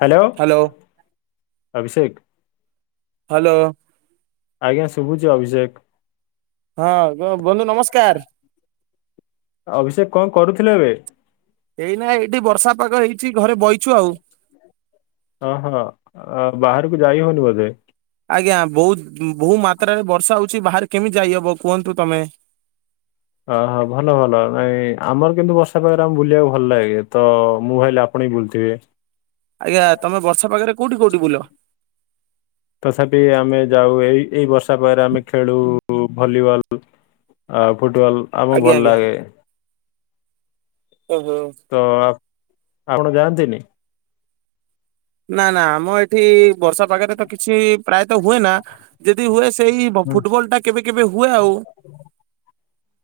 Hello Abhishek hello. ଆଜ୍ଞା ଶୁଭୁଛି ଅଭିଷେକ। ହଁ ବ- ବନ୍ଧୁ ନମସ୍କାର ଅଭିଷେକ କଣ କରୁଥିଲେ ଏବେ? ଏଇନା ଏଇଠି ବର୍ଷା ପାଗ ହେଇଛି ଘରେ ବଇ ଅ ହଁ ବାହାରକୁ ଯାଇ ହଉନି ବୋଧେ? ଆଜ୍ଞା ବହୁତ ବହୁ ମାତ୍ରାରେ ବର୍ଷା ହଉ ଛି ବାହାରେ କେମିତି ଯାଇହବ କୁହନ୍ତୁ ତମେ? ଓହୋ ଭଲ ଭଲ ନାଇଁ ଆମର କିନ୍ତୁ ବର୍ଷା ପାଗରେ ଆମ ବୁଲିବାକୁ ଭଲ ଲାଗେ ତ ମୁଁ ଭାବିଲି ଆପଣ ନାଇ ବୁଲୁଥିବେ। ଆଜ୍ଞା ତମେ ବର୍ଷା ପାଖରେ କୋଉଠି କୋଉଠି ବୁଲ? ତଥାପି ଆମେ ଯାଉ ଏଇ ଏଇ ବର୍ଷା ପାଗରେ ଆମେ ଖେଳୁ ଭଲିବଲ ଆ ଫୁଟବଲ ଆମକୁ ଆଜ୍ଞା ଭଲ ଆଜ୍ଞା ଲାଗେ। ଓହୋ। ତ ଆ- ଆପଣ ଯାଆନ୍ତିନି? ନା ନା ଆମ ଏ ଏଠି ବର୍ଷା ପାଗରେ ତ କିଛି ପ୍ରାୟତଃ ହୁଏ ନା ଯଦି ହୁଏ ସେଇ ହୁଁ। ଫୁଟବଲ ଟା କେବେ କେବେ ହୁଏ ଆଉ।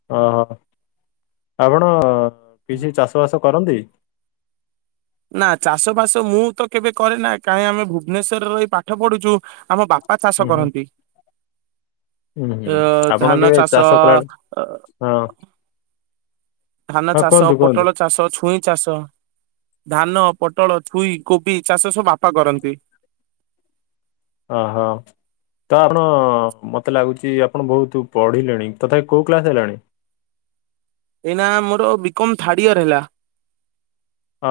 ହ ହ। ଆପଣ କିଛି ଚାଷବାସ କରନ୍ତି? ନା ଚାଷ ବାସ ମୁଁ ତ କେବେ କରେ ନା କାହିଁ ଆମେ ଭୁବନେଶ୍ଵରରେ ରହି ପାଠ ପଢୁଛୁ ଆମ ବାପା ବା ଚାଷ ହୁଁ ହୁଁ କରନ୍ତି? ହୁଁ ଅ ହୁଁ ଆପଣ ଧାନ କେବେ ଚାଷ ଅ, କଲାବେଳେ ହଁ ଧାନ ହଁ ଚାଷ କୁହନ୍ତୁ କୁହନ୍ତୁ ପୋଟଳ ଚାଷ ଛୁଇଁ ଚାଷ ଧାନ ପୋଟଳ ଛୁଇ କୋବି ଚାଷ ସବୁ ବାପା କରନ୍ତି। ଓହୋ। ତ ଆପଣ ମତେ ଲାଗୁଛି ଆପଣ ବହୁତ ପଢିଲେଣି ତଥାପି କୋଉ କ୍ଲାସ ହେଲାଣି? ଏଇନା ମୋର ବିକମ ଥାର୍ଡ ଇୟର ହେଲା।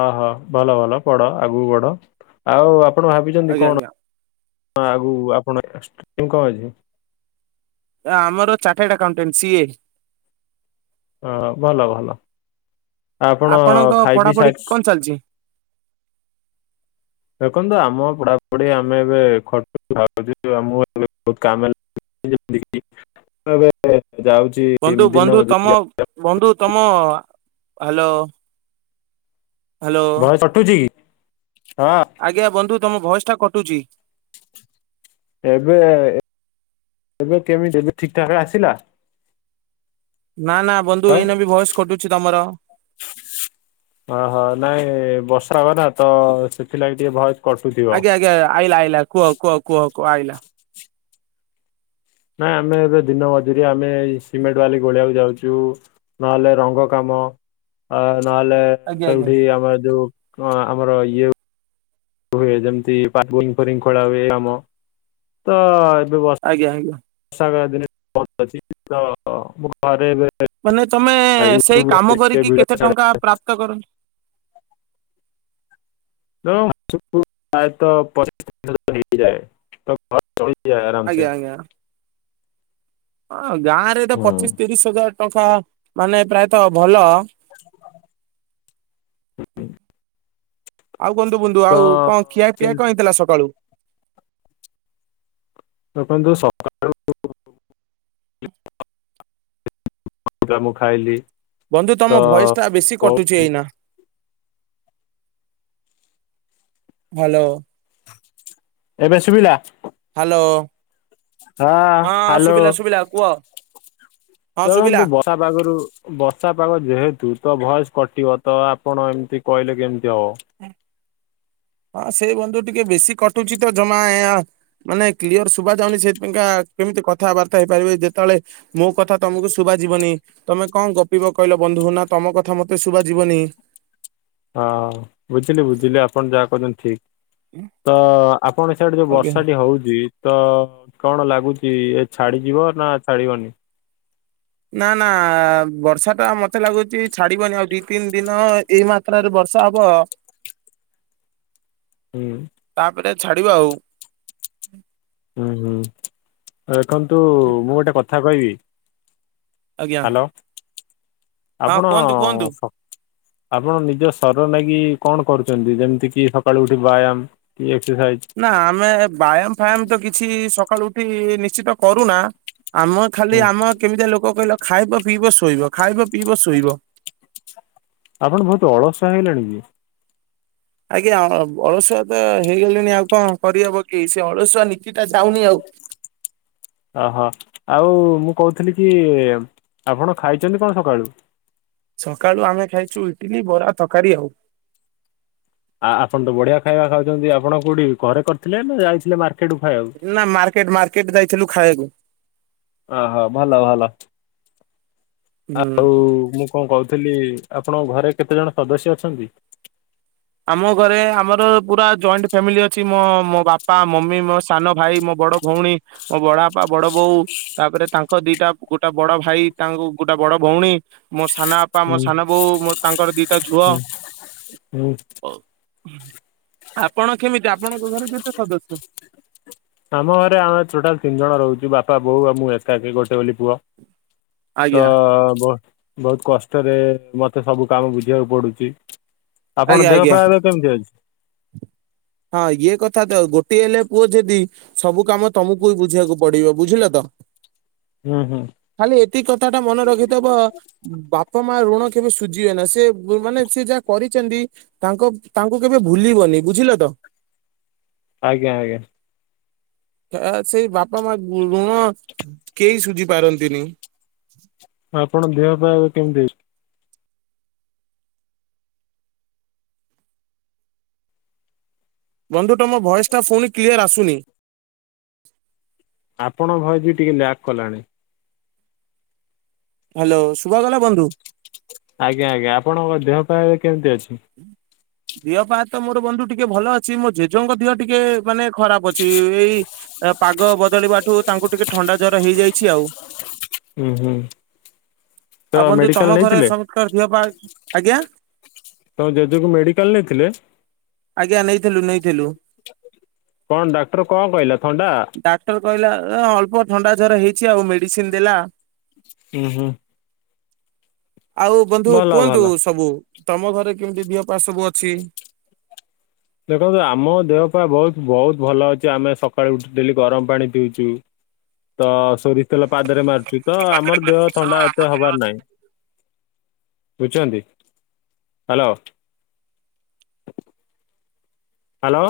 ଓ ହୋ ଭଲ ଭଲ ପଢ ଆଗକୁ ପଢ। ଆଉ ଆପଣ ଭାବିଛନ୍ତି ଆଜ୍ଞା କଣ? ଆଜ୍ଞା ହଁ ଆଗୁ ଆପଣ କଣ ଅଛି? ଆମର ଚାଟାର୍ଡ ଆକାଉଣ୍ଟାଣ୍ଟ ସିଏ। ହ ଭଲ ଭଲ ଆପଣ ଆପଣଙ୍କ ଖାଇ ପିଇ ପଢାପଢି ସାରି କଣ ଚାଲିଛି? ଦେଖନ୍ତୁ ଆମ ପଢାପଢି ଆମେ ଏବେ ଖଟୁଚୁ ଖାଉଚୁ [unintelligible] ଆମ ଏ ବହୁ କାମ ଆବେ [unintelligible] ବନ୍ଧୁ ବନ୍ଧୁ ତମ ବନ୍ଧୁ ତମ ହ୍ୟାଲୋ ହ୍ୟାଲୋ ଭଏସ କଟୁଛି କି? ହଁ ଆଜ୍ଞା ବନ୍ଧୁ ତମ ଭଏସ ଟା କଟୁଛି। ଏବେ ଏବେ କେମିତି ଏ ଠିକଠାକ ରେ ଆସିଲା? ନା ନା ତ? ବନ୍ଧୁ ଏଇନେ ବି ଭଏସ ଖଟୁଛି ତମର। ଓହୋ ନାଇଁ ବର୍ଷା କ ନା ତ ସେଥିଲାଗି ଟିକେ ଭୟ ଆଜ୍ଞା ଆଜ୍ଞା ଆଇଲା ଆଇଲା କୁହ କୁହ କୁହ କୁହ ଆଇଲା। ନାଇଁ ଆମେ ଏବେ ଦିନ ମଜୁରିଆ ଆମେ ସିମେଣ୍ଟ ବାଲି ଗୋଳେଇବାକୁ ଯାଉଛୁ ନହେଲେ ରଙ୍ଗ କାମ ମ ଆ ନହେଲେ ଆଜ୍ଞା ଆଜ୍ଞା ସେଉଠି ଆମର ଯୋଉ ଆମର ଇଏ ହୁଏ ଯେମତି ପା ବୋରିଂ ଫରିଂ ଖୋଳା ହୁଏ କାମ ତ ଏବେ ଆଜ୍ଞା ଆଜ୍ଞା। [unintelligible] ମାନେ ତମେ ସେଇ ୟୁଟ୍ୟୁବରେ କାମ ଟିକେ କରିକି ଭିଡିଓ କେତେ ଛାଡେ ଟଙ୍କା ପ୍ରାପ୍ତ କର? ତ ମାସକୁ ପ୍ରାୟତଃ ପଚିଶ ହଜାର ହେଇଯାଏ ତ ଘରେ ଚ ଯାଆ ଆରାମ ଆଜ୍ଞା ସେ ଆଜ୍ଞା। ହଁ ଗାଁ ରେ ତ ହୁଁ, ପଚିଶ ତିରିଶ ହଜାର ଟଙ୍କା ମାନେ ପ୍ରାୟତଃ ଭଲ। ଆଉ କୁହନ୍ତୁ ବନ୍ଧୁ ତ ଆଉ କଣ ଖିଆ ପିଆ କିନ୍ତୁ କଣ ହେଇଥିଲା ସକାଳୁ ଦେଖନ୍ତୁ ସକାଳୁ [unintelligible] [unintelligible] ମୁଁ ଖାଇଲି ବନ୍ଧୁ ତ ତମ ଭଏସ ଟା ବେଶୀ କଟୁଛି ବହୁତ ଏଇନା ହ୍ୟାଲୋ ଏବେ ଶୁଭିଲା ହ୍ୟାଲୋ ହଁ ହ୍ୟାଲୋ ଶୁଭିଲା ଶୁଭିଲା କୁହ ହଁ ଶୁଭିଲା ଦେଖନ୍ତୁ ବର୍ଷା ପାଗରୁ ବର୍ଷା ପାଗ ଯେହେତୁ ତ ଭୟସ କଟିବ ତ ଆପଣ ଏମିତି କହିଲେ କେମିତି ହବ ହଁ ସେଇ ବନ୍ଧୁ ଟିକେ ବେଶୀ କଟୁଛି ତ ଜମା ଏ ଅ ମାନେ କ୍ଲିୟର ଶୁଭା ଯାଉନି ସେଥିପକା କେମିତି କଥାବାର୍ତ୍ତା ହେଇପାରିବେ ଯେତେବେଳେ ମୋ କଥା ତମକୁ ଶୁଭା ଯିବନି ତମେ କଣ ଗପିବ କହିଲ ବନ୍ଧୁ ନା ତମ କଥା ମୋତେ ଶୁଭା ଯିବନି ହଁ ବୁଝିଲି ବୁଝିଲି ଆପଣ ଯାହା କଛନ୍ତି ଠିକ ତ ଆପଣ ସେଡେ ଯୋଉ ଆଜ୍ଞା। ବର୍ଷାଟି ହଉଛି। ତ କଣ ଲାଗୁଚି ଏ ଛାଡିଯିବ ନା ଛାଡିବନି ନା ନା ବର୍ଷା ଟା ମତେ ଲାଗୁଚି ଛାଡିବନି ଆଉ ଦି ତିନି ଦିନ ଏଇ ମାତ୍ରାରେ ବର୍ଷା ଅସବ ହୁଁ ଏଟେ ଛାଡିବା ଆଉ ହୁଁ ହୁଁ ଦେଖନ୍ତୁ ମୁଁ ଗୋଟେ କଥା କହିବି ଆଜ୍ଞା ହ୍ୟାଲୋ ହଁ ଆପଣ କୁହନ୍ତୁ କୁହନ୍ତୁ। ସ ଆପଣ ନିଜ ସର ନେଇଗି କଣ କରୁଛନ୍ତି ଯେମିତି କି ସକାଳୁ ଉଠି ବ୍ୟାୟାମ କିଏ ନା ଆମେ ବ୍ୟାୟାମ ଫୟାମ ତ କିଛି ସକାଳୁ ଉଠି ନିଶ୍ଚିତ କରୁନା ଆମ ଖାଲି ହୁଁ ଆମ କେମିତିଆ ଲୋକ କହିଲ ଖାଇବ ପିଇବ ଶୋଇବ ଖାଇବ ପିଇବ ଶୋଇବ ଆପଣ ବହୁତ ଅଳସୁଆ ହେଇଲାଣି କି ଆଜ୍ଞା ଅ ଅଳସୁଆ ତ ହେଇଗଲିଣି ଆଉ କଣ କରିହବ କି ସେ ଅଳସୁଆ ନୀତି ଟା ଯାଉନି ଆଉ [inaudible] ଓହୋ ଆଉ ମୁଁ କହୁଥିଲି କି ଆପଣ ଖାଇଛନ୍ତି କଣ ସକାଳୁ? ସକାଳୁ ଆମେ ଖାଇଛୁ ଇଟିଲି ବରା ତରକାରୀ ଆଉ ଆ ଆପଣ ତ ବଢିଆ ଖାଇବା ଖାଉଛନ୍ତି ଆପଣ କୋଉଠି ଘରେ କରିଥିଲେ ନା ଯାଇଥିଲେ ମା ନା ମାର୍କେଟ ମାର୍କେଟ ଯାଇଥିଲୁ ଖାଇବାକୁ। ଓ ହୋ ଭଲ ଭଲ ହୁଁ। ଆଉ ମୁଁ କଣ କହୁଥିଲି ଆପଣଙ୍କ ଘରେ କେତେ ଜଣ ସଦସ୍ୟ ଅଛନ୍ତି? ଆମ ଘରେ ଆମର ପୁରା ଜଏଣ୍ଟ ଫ୍ୟାମିଲି ଅଛି ମୋ ମୋ ବାପା ମମି ମୋ ସାନ ଭାଇ ମୋ ବଡ ଭଉଣୀ ମୋ ବଡ ବାପା ବଡ ବୋଉ ତାପରେ ତାଙ୍କ ଦିଟା ଗୋଟେ ବଡ ଭାଇ ତାଙ୍କୁ ଗୋଟା ବଡ ଭଉଣୀ ମୋ ସାନ ବାପା ମୋ ହୁଁ ସାନ ବୋଉ ମୋ ତାଙ୍କର ଦିଟା ଝୁଅ ହୁଁ। ହୁଁ ଆପଣ କେମିତି ଆପଣଙ୍କ ଘରେ କେତେ ସଦସ୍ୟ? ଆମ ଘରେ ଆମେ ଟୋଟାଲ ତିନି ଜଣ ରହୁଛୁ ବାପା ବୋଉ ଆ ମୁଁ ଏକା ଏକି ଗୋଟେ ବୋଲି ପୁଅ ତ ଆଜ୍ଞା ବ ବହୁତ କଷ୍ଟରେ ମତେ ସବୁ କାମ ବୁଝିବାକୁ ପଡୁଛି। ଆପଣ ଆଜ୍ଞା ଦେହ ଆଜ୍ଞା ପା ଏବେ କେମିତି ଅଛି। ହଁ ଇଏ କଥା ତ ଗୋଟେ ହେଲେ ପୁଅ ଯଦି ସବୁ କାମ ତମକୁ ହି ବୁଝିବାକୁ ପଡିବ ବୁଝିଲ ତ ହୁଁ ହୁଁ ଖାଲି ଏତିକି କଥା ଟା ମନେ ରଖିଥବ ବାପ ମା ଋଣ କେବେ ସୁଝିହୁଏ ନା ସେ ମାନେ ସେ ଯାହା କରିଛନ୍ତି ତାଙ୍କ ତାଙ୍କୁ କେବେ ଭୁଲିବନି ବୁଝିଲ ତ? ଆଜ୍ଞା ଆଜ୍ଞା। ତା ସେଇ ବାପା ମା ଗୁ- ଗୁଣ କେହି ସୁୁଝି ପାରନ୍ତିନି। ଆପଣ ଦେହ ପାହା କେମିତି ଅଛି? ବନ୍ଧୁ ତମ ଭଏସ ଟା ପୁଣି କ୍ଲିୟର ଆସୁନି। ଆପଣ ଭୟେସ ଟିକେ ଲ୍ୟାକ୍ କଲାଣି। ହ୍ୟାଲୋ ଶୁଭାଗଲା ବନ୍ଧୁ? ଆଜ୍ଞା ଆଜ୍ଞା ଆପଣଙ୍କ ଦେହ ପାହା କେମତି ଅଛି? ଦେହ ପାହା ତ ମୋର ବନ୍ଧୁ ଟିକେ ଭଲ ଅଛି। ମୋ ଜେଜେ ଙ୍କ ଦିହ ଟିକେ ମାନେ ଖରାପ ଅଛି ଏଇ ପାଗ ବଦଳିବା ଠୁ ତାଙ୍କୁ ଟିକେ ଥଣ୍ଡା ଜର ହେଇଯାଇଛି ଆଉ। ହୁଁ ହୁଁ ତ ଆଉ ବନ୍ଧୁ ମେଡିକାଲ ତମ ଘରେ ନେଇଥିଲେ? ସମତଙ୍କ ଦେହ ପାହା ଆଜ୍ଞା? ତମ ଜେଜେଙ୍କୁ ମେଡିକାଲ ନେଇେଥିଲେ? ଆଜ୍ଞା ନେଇଥିଲୁ ନେଇଥିଲୁ। କଣ ଡାକ୍ତର କଣ କହିଲା ଥଣ୍ଡା? ଡାକ୍ତର କହିଲା ଏ ହେ ଅଳ୍ପ ପ ଥଣ୍ଡା ଜର ହେଇଛି ଆଉ ମେଡିସିନ ଦେଲା। ହୁଁ ହୁଁ। ଆଉ ବନ୍ଧୁ ଭଲ କୁହନ୍ତୁ ଭଲ। ସବୁ ତମ ଘରେ କେମିତି ଦିହ ପାହା ସବୁ ଅଛି। ଦେଖନ୍ତୁ ଆମ ଦେହ ପାହା ବହୁତ୍ ବହୁତ୍ ଭଲ ଅଛି ଆମେ ସକାଳୁ ଉଠ ଡେଲି ଗରମ ପାଣି ପିଉଚୁ। ତ ସନ୍ଧି ତ ପାଦରେ ମାରୁଛି ତ ଆମର ଦେହ ଥଣ୍ଡା ଏତେ ହବାର ନାହିଁ। ବୁଝୁଛନ୍ତି। ହ୍ୟାଲୋ? ହ୍ୟାଲୋ?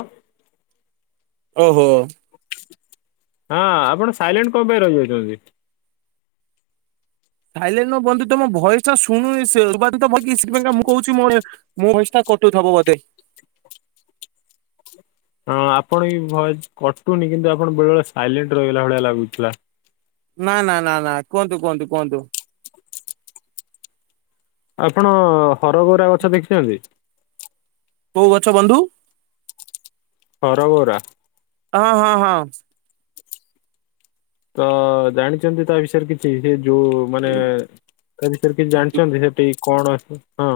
ହଉ ହଉ। ହଁ ଆପଣ ସାଇଲେଣ୍ଟ କଣ ପାଇଁ ରହିଯାଉଛନ୍ତି? ସାଇଲେଣ୍ଟ ନୁହେଁ ବନ୍ଧୁ ତମ ଭୟସ ଟା ଶୁଣନି ସେ [unintelligible] ଏସି ପାଇଁ କା ମୁଁ କହୁଚି ମୋ ଭୟେସ୍ ଟା କଟୁଥବୁ ବୋଧେ। ହଁ ଆପଣ ବି ଭୟେଶ କଟୁନି କିନ୍ତୁ ଆପଣ ବେଳେ ବେଳେ ସାଇଲେଣ୍ଟ ରହଗଲା ଭଳିଆ ଲାଗୁଥିଲା। ନା ନା ନା ନା କୁହନ୍ତୁ କୁହନ୍ତୁ କୁହନ୍ତୁ। ଆପଣ ହରଗୌରା ଗଛ ଦେଖିଛନ୍ତି? କଉ ଗଛ ବନ୍ଧୁ? ହରଗୌରା। ହଁ ହଁ ହଁ। ତ ଜାଣିଛନ୍ତି ତା ବିଷୟରେ କିଛି ଟିକେ ଯୋଉ ମାନେ ତା ବିଷୟରେ କିଛି ଜାଣିଛନ୍ତି ସେଠିକ କଣ? ହଁ।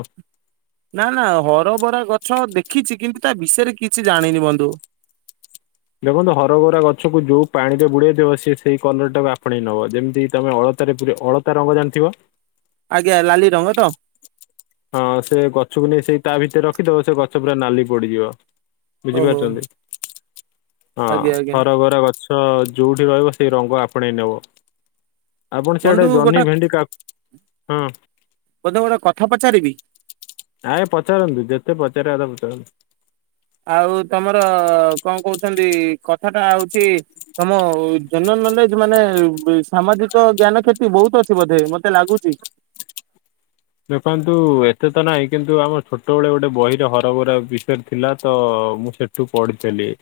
ନା ନା ହରବରା ଗଛ ଦେଖିଛି କିନ୍ତୁ ତା ବିଷୟରେ କିଛି ଜାଣିନି ବନ୍ଧୁ। ଦେଖନ୍ତୁ ହରଗୌରା ଗଛକୁ ଯୋଉ ପାଣିରେ ବୁଡେଇଦିବ ସିଏ ସେଇ କଲର ଟାକୁ ଆପଣେଇ ନବ ଯେମିତି ତମେ ଅଳ ତା ରେ ପୁରେଇ ଅଳତା ରଙ୍ଗ ଜାଣିଥିବ? ଆଜ୍ଞା ଲାଲି ରଙ୍ଗ ତ? ହଁ ସେ ଗଛକୁ ନେଇ ସେଇ ତା ଭିତରେ ରଖିଦବ ସେ ଗଛ ପୁରା ନାଲି ପଡିଯିବ। ଓହୋ ବୁଝିପାରୁଛନ୍ତି ହଁ ଆଜ୍ଞା ଆଜ୍ଞା ହରାଗୌରା ଗଛ ତ ଯୋଉଠି ରହିବ ସେଇ ରଙ୍ଗ ଆପଣେଇ ନେବ। ଆପଣ ବନ୍ଧୁ ସେଆଡେ ଗୋଟା ଜହ୍ନି ଭେଣ୍ଡି କାକୁ- ହଁ। ବନ୍ଧୁ ଗୋଟେ କଥା ପଚାରିବି? ଆ ଏ ପଚାରନ୍ତୁ ଯେତେ ପଚାରିବା କଥା ପଚାରନ୍ତୁ। ଆଉ ତମର କଣ କଥାଟା ହଉଛି ତମ ଜେନେରାଲ ନଲେଜ ମାନେ ସାମାଜିକ ଜ୍ଞାନ କ୍ଷତି ବହୁତ ଅଛି ବୋଧେ ମତେ ଲାଗୁଛି। ଦେଖନ୍ତୁ ଏତେ ତ ନାହିଁ କିନ୍ତୁ ଆମ ଛୋଟବେେଳେ ଗୋଟେ ବହିରେ ହରଗୌରା ବିଷୟରେ ଥିଲା ତ ହଉ ମୁଁ ସେଠୁ ପଢିଥିଲି।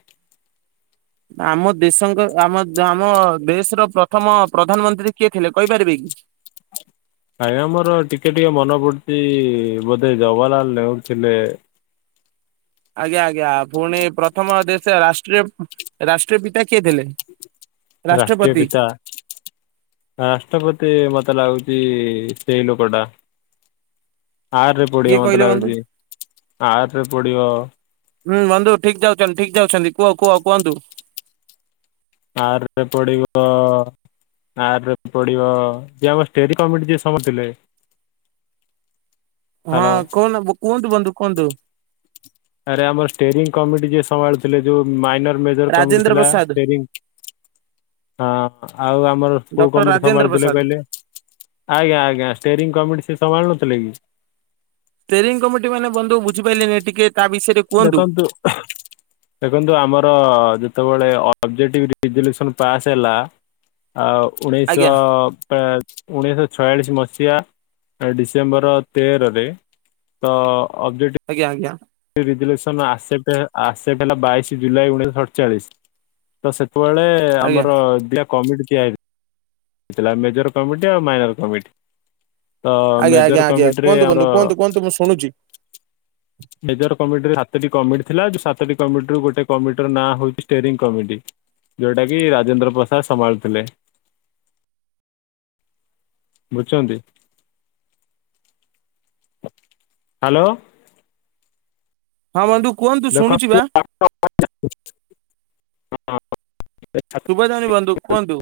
ଆମ ଦେଶଙ୍କ ଆମ ଆମ ଦେଶ୍ ର ପ୍ରଥମ ପ୍ରଧାନମନ୍ତ୍ରୀ କିଏ ଥିଲେ କହିପାରିବେ କି? ହ ଆଜ୍ଞା ମୋର ଟିକେ ଟିକେ ମନେ ପଡ଼ୁଛି ବୋଧେ ଜବାର୍ ଲାଲ୍ ନେହୁର୍ ଥିଲେ। ଆଜ୍ଞା ଆଜ୍ଞା ପୁଣି ପ୍ରଥମ ଦେ ସ ରାଷ୍ଟ୍ରୀୟ ରାଷ୍ଟ୍ରୀୟ ପିତା କିଏ ଥିଲେ? ରାଷ୍ଟ୍ରୀୟ ରାଷ୍ଟ୍ରପତି ପିତା ରାଷ୍ଟ୍ରପତି ମତେ ଲାଗୁଚି ସେଇ ଲୋକଟା। ଆର୍ ରେ କିଏ ପଡ଼ିବ ମତେ କହିଲେ ବନ୍ଧୁ? ଲାଗୁଚି ଆର୍ ରେ ପଡ଼ିବ। ହୁଁ ବନ୍ଧୁ ଠିକ୍ ଯାଉଛନ୍ତି ଠିକ୍ ଯାଉଛନ୍ତି କୁଅ କୁଅ କୁଅନ୍ତୁ। ଆର୍ ରେ ପଡ଼ିବ ଆର୍ ରେ ପଡ଼ିବ ଯଏ ଆମ ଷ୍ଟେଟ୍ କମିଟି ଯିଏ ସ [unintelligible] ଥିଲେ। ହଁ କନ ହବ କୁଅନ୍ତୁ ବନ୍ଧୁ କୁଅନ୍ତୁ। ଆରେ ଆମର୍ ଷ୍ଟେରିଂ କମିଟି ଯିଏ ସମ୍ଭାଳୁଥିଲେ ଯୋଉ ମାଇନର୍ ମେଜର୍ କମିଟି ରାଜେନ୍ଦ୍ର ଥିଲା ପ୍ରସାଦ ଷ୍ଟେରିଙ୍ଗ୍ ହଁ ଆଉ ଆମର କଉ ଡକ୍ଟର କମିଟି ରାଜେନ୍ଦ୍ର ସମ୍ଭାଳୁ ଥିଲେ ପ୍ରସାଦ। କହିଲେ? ଆଜ୍ଞା ଆଜ୍ଞା ଷ୍ଟେରିଂ କମିଟି ସେ ସମ୍ଭାଳୁ ନଥିଲେ କି? ତେରିଂ କମିଟି ମାନେ ବନ୍ଧୁ ବୁଝିପାଇଲିନି ଟିକେ ତା ବିଷୟରେ କୁହନ୍ତୁ। ଦେଖନ୍ତୁ ଦେଖନ୍ତୁ ଆମର ଯେତେବେଳେ ଅ ସବ୍ ଜେଟିବ୍ ରେଜଲୁସନ୍ ପାସ୍ ହେଲା ଆଉ ଉଣେଇଶଅ ଆଜ୍ଞା ପ୍ରାଏ ଉଣେଇଶଅ ଛୟାଳିଶ୍ ମସିହା ଡିସେମ୍ବର ତେରରେ ତ ଆଜ୍ଞା ଆଜ୍ଞା। ରେଜୁଲେସନ ଆସେପ୍ଟେ ଆସେପ୍ଟେ ହେଲା ବାଇଶି ଜୁଲାଇ ଉଣେଇଶ ସଡ଼୍ ଚାଳିଶ୍ ତ ସେ [unintelligible] ଳେ ଆଜ୍ଞା ଆମର ଦିଟା କମିଟି ତିଆରି ହେଇଥିଲା ମେଜର କମିଟି ଆଉ ମାଇନର କମିଟି। ତ ଆଜ୍ଞା ଆଜ୍ଞା ମେଜର ଆଜ୍ଞା କମିଟିରେ କୁହନ୍ତୁ ଆମର ବନ୍ଧୁ କୁହନ୍ତୁ କୁହନ୍ତୁ ମୁଁ ଶୁଣୁଛି। ମେଜର କମିଟିରେ ହାତଟି କମିଟି ଥିଲା ଯୋଉ ସାତଟି କମିଟିରୁ ଗୋଟେ କମିଟି ର ନାଁ ହୋଉଛି ଷ୍ଟେରିଂ କମିଟି। ଯୋଉଟା କି ରାଜେନ୍ଦ୍ର ପ୍ରସାଦ୍ ସମ୍ଭାଳୁଥିଲେ। ବୁଜ୍ ଛନ୍ତି ହାଲୋ। ହଁ ବନ୍ଧୁ କୁହନ୍ତୁ ଶୁଣୁଛି ବା। ହଁ। ସୁବା ଯାଉନି ବନ୍ଧୁ କୁଅନ୍ତୁ।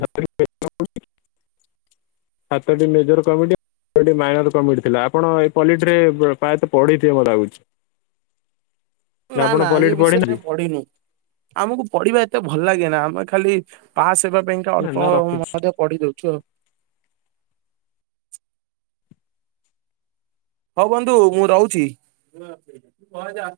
ଆଠଟି ମେଜର କମିଟି ଗୋଟେ ମାଇନର କମିଟି ଥିଲା ଆପଣ ଏ ପଲିଟି ରେ ପ୍ର-ପ୍ରାୟତଃ ପଢ଼ିଥିବେ ମତେ ଲାଗୁଛି। ନା ଆପଣ ନା ଏଇ ପଲିଟି ବିଷୟରେ କାଇଁ ପଢ଼ିନାହାନ୍ତି ପଢ଼ିନି ଆମକୁ ପଢ଼ିବା ଏତେ ଭଲ୍ ଲାଗେନ୍ ନା ଆମେ ଖାଲି ପାସ୍ ହେବା ପାଇଁକା ଅଳ୍ପ ନା ରଖୁଛି ମଧ୍ୟ ପଢ଼ି ଦଉଛୁ ଆଉ। ହୋଉ ବନ୍ଧୁ ମୁଁ ରହୁଛି।